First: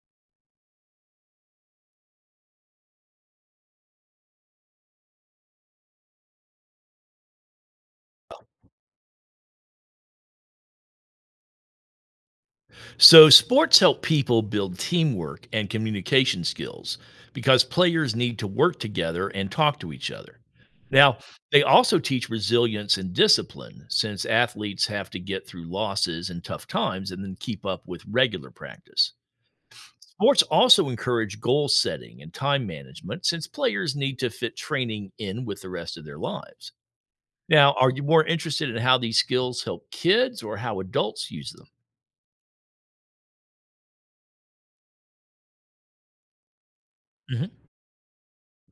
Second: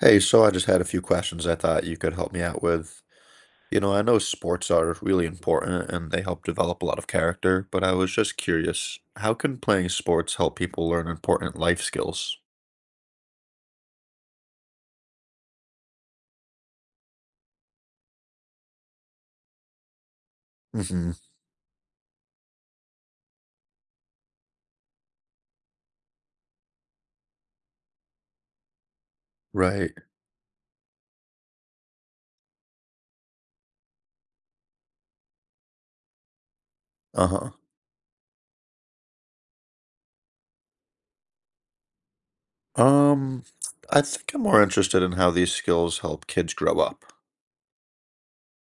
Hey, so I just had a few questions I thought you could help me out with. I know sports are really important and they help develop a lot of character, but I was just curious, how can playing sports help people learn important life skills? So, sports help people build teamwork and communication skills because players need to work together and talk to each other. Mm-hmm. Now, they also teach resilience and discipline since athletes have to get through losses and tough times and then keep up with regular practice. Right. Sports also encourage goal setting and time management since players need to fit training in with the rest of their lives. Uh-huh. Now, are you more interested in how these skills help kids or how adults use them? Um, I think I'm more interested in how these skills help kids grow up.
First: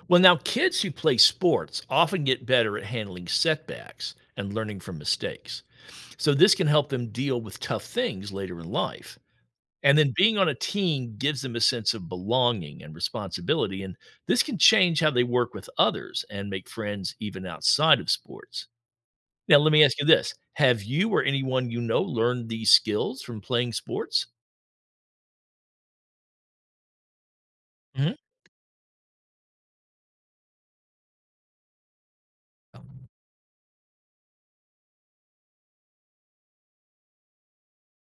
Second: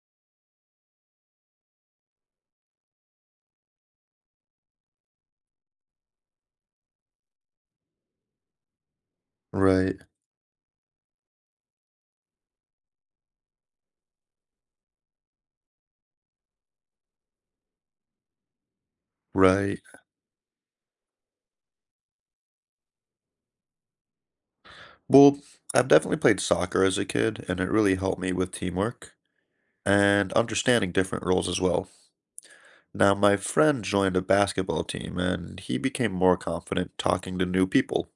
Well, now kids who play sports often get better at handling setbacks and learning from mistakes. So this can help them deal with tough things later in life. And Right. then being on a team gives them a sense of belonging and responsibility. And this can change how they work with others and make friends even outside of sports. Now, let Right. me ask you this. Have you or anyone you know learned these skills from playing sports? Well, I've definitely played soccer as a kid, and it really helped me with teamwork and understanding different roles as well. Now, my friend joined a basketball team and he became more confident talking to new people.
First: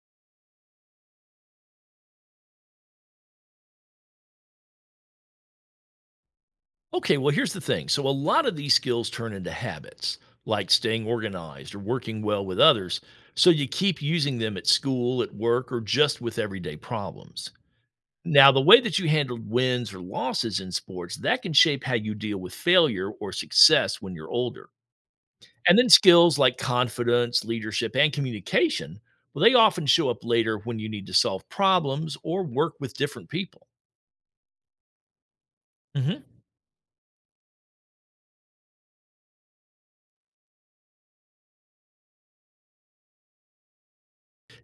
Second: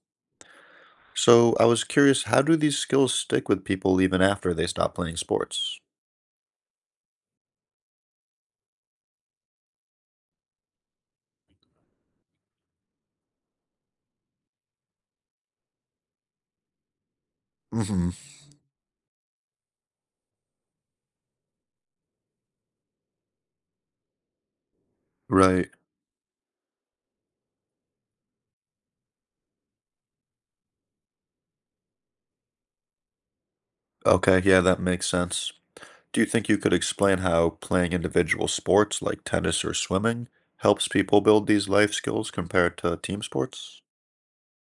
So I was curious, how do these skills stick with people even after they stop playing sports? Okay, well, here's the thing. So, a lot of these skills turn into habits, like staying organized or working well with others. So, you keep using them at school, at work, or just with everyday problems. Hmm. Now, the way that you handled wins or losses in sports, that can shape how you deal with failure or success when you're older. Right. And then skills like confidence, leadership, and communication, well, they often show up later when you need to solve problems or work with different people. Okay, yeah, that makes sense. Do you think you could explain how playing individual sports like tennis or swimming helps people build these life skills compared to team sports?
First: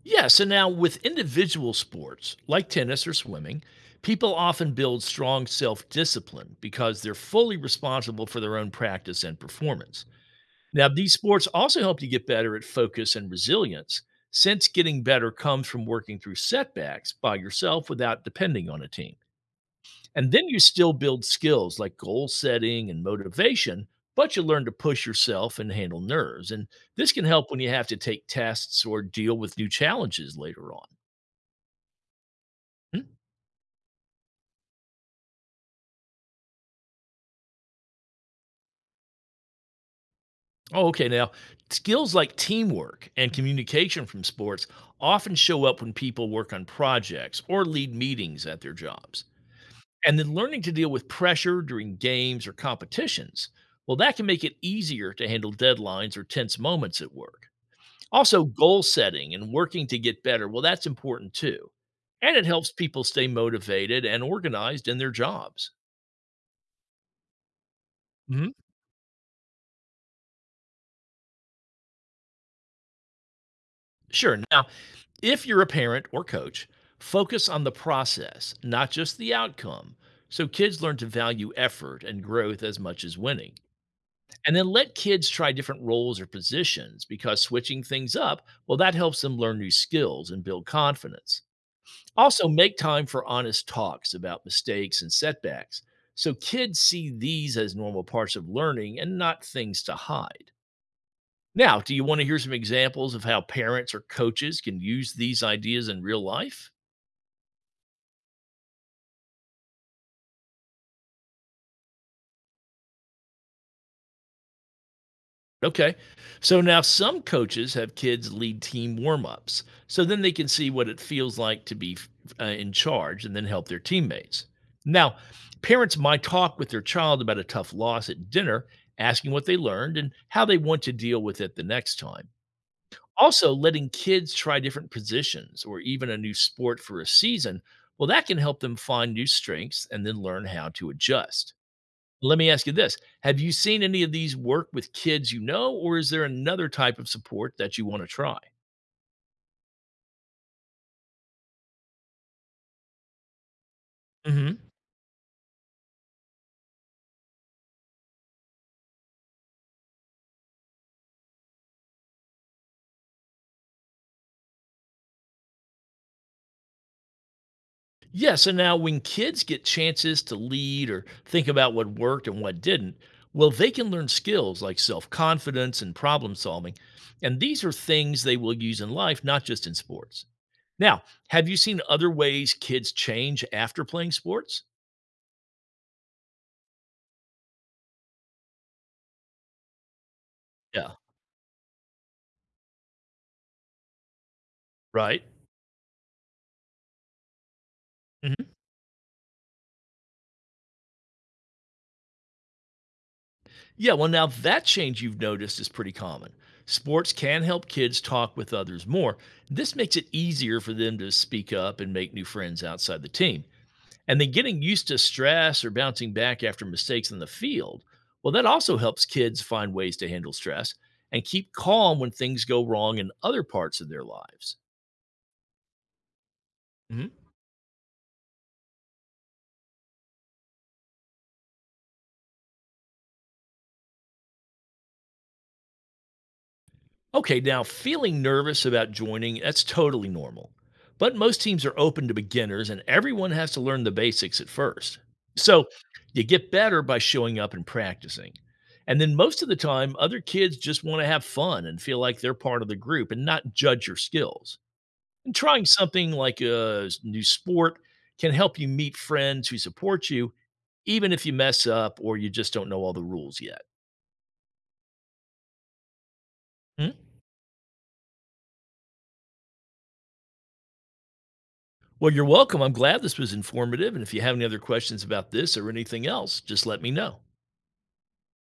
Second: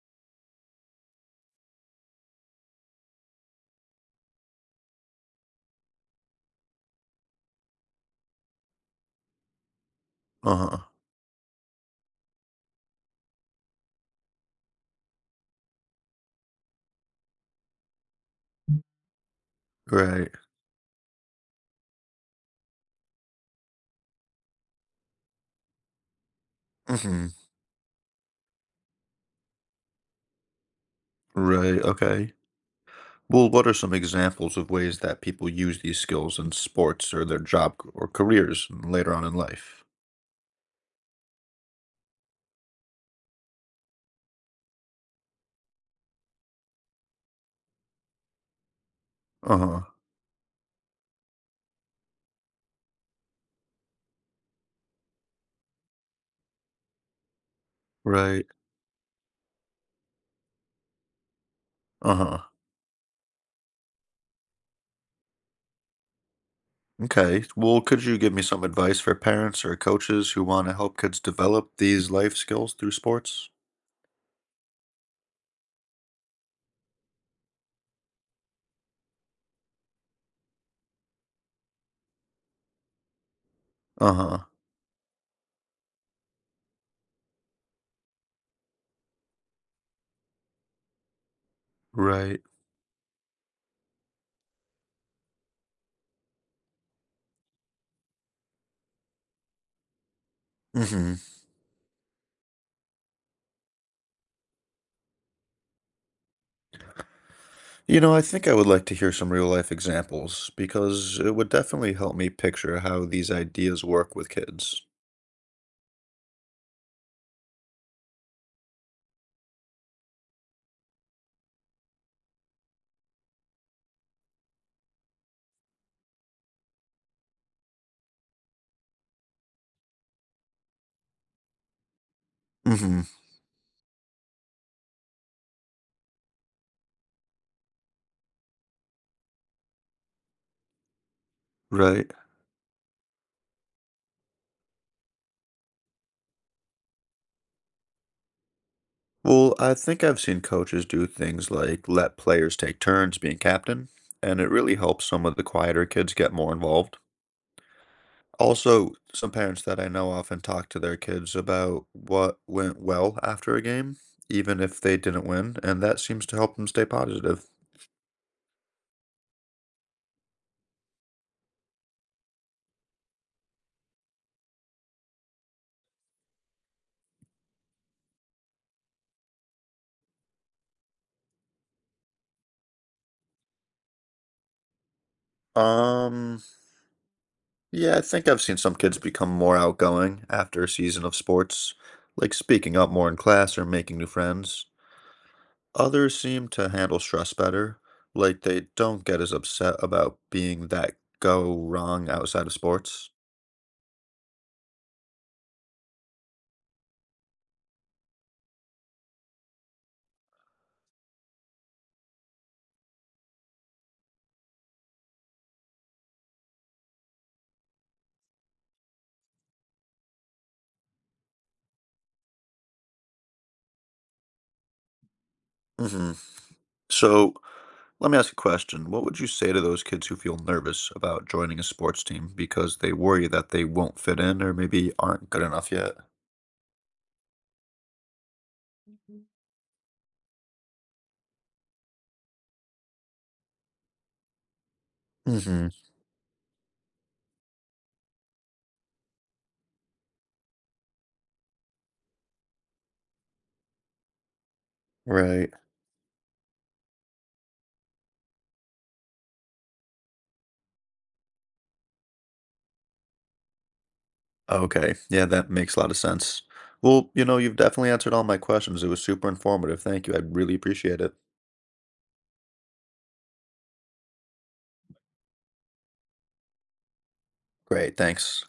Yeah, so now with individual sports like tennis or swimming, people often build strong self discipline because they're fully responsible for their own practice and performance. Uh-huh. Now, these sports also help you get better at focus and resilience, since getting better comes from working through setbacks by yourself without depending on a team. Right. And then you still build skills like goal setting and motivation, but you learn to push yourself and handle nerves. And this can Hmm. help when you have to take tests or deal with new challenges later on. Right. Okay. Hmm? Well, what are some examples of ways that people use these skills in sports or their or careers later on in life? Oh, okay. Now, skills like teamwork and communication from sports often show up when people work on projects or lead meetings at their jobs. Uh-huh. And then learning to deal with pressure during games or competitions, well, that can make it easier to handle deadlines or tense moments at work. Also, Right. goal setting and working to get better, well, that's important too. And it Uh-huh. helps people stay motivated and organized in their jobs. Okay. Well, could you give me Hmm. some advice for parents or coaches who want to help kids develop these life skills through sports? Sure. Now, if you're a parent or coach, focus on the process, not just the outcome, so kids learn to value effort and growth as much as winning. Uh-huh. And then let kids try different roles or positions because switching things up, well, that helps them learn new skills and build confidence. Right. Also, make time for honest talks about mistakes and setbacks so kids see these as normal parts of learning and not things to hide. Mm-hmm. Now, do you want to hear some examples of how parents or coaches can use these ideas in real life? I think I would like to hear some real life examples because it would definitely help me picture how these ideas work with kids. Okay. So now some coaches have kids lead team warm ups so then they can see what it feels like to be in charge and then help their teammates. Now, parents might talk with their child about a tough loss at dinner, asking what they learned and how they want to deal with it the next time. Mm-hmm. Also, letting kids try different positions or even a new sport for a season, well, that can help them find new strengths and then learn how to adjust. Right. Let me ask you this. Have you seen any of these work with kids you know, or is there another type of support that you want to try? Well, I think I've seen coaches do things like let players take turns being captain, and it Hmm. really helps some of the quieter kids get more involved. Also, some parents that I know often talk to their kids about what went well after a game, even if they didn't win, and that seems to help them stay positive. Yes. And now, when kids get chances to lead or think about what worked and what didn't, well, they can learn skills like self confidence and problem solving. And these are things they will use in life, not just in sports. Now, have you seen other ways kids change after playing sports? Um, yeah, I think I've seen some kids become more outgoing after a Yeah. season of sports, like speaking up more in class or making new friends. Right. Others seem to handle stress better, like they don't get as upset about being that go wrong outside of sports. Yeah, well, now that change you've noticed is pretty common. Sports can help kids talk with others more. This makes it easier for them to speak up and make new friends outside the team. And then getting used to stress or bouncing back after mistakes in the field, well, that also helps kids find ways to handle stress and keep calm when things go wrong in other parts of their lives. Hmm. So let me ask a question. What would you say to those kids who feel nervous about joining a sports team because they worry that they won't fit in or maybe aren't good enough yet? Okay, now feeling nervous about joining, that's totally normal. But most teams are open to beginners and everyone has to learn the basics at first. So Mm-hmm. you get better by showing up and practicing. And then most of the time, other kids just want to have fun and feel like they're part of the group and not judge your skills. And Right. trying something like new sport can help you meet friends who support you, even if you mess up or you just don't know all the rules yet. Okay. Yeah, that makes a lot of sense. Hmm? Well, you've definitely answered all my questions. It was super informative. Thank you. I really appreciate it. Well, you're welcome. I'm glad this was informative. And if you have any other questions about this or anything else, just let me know. Great. Thanks.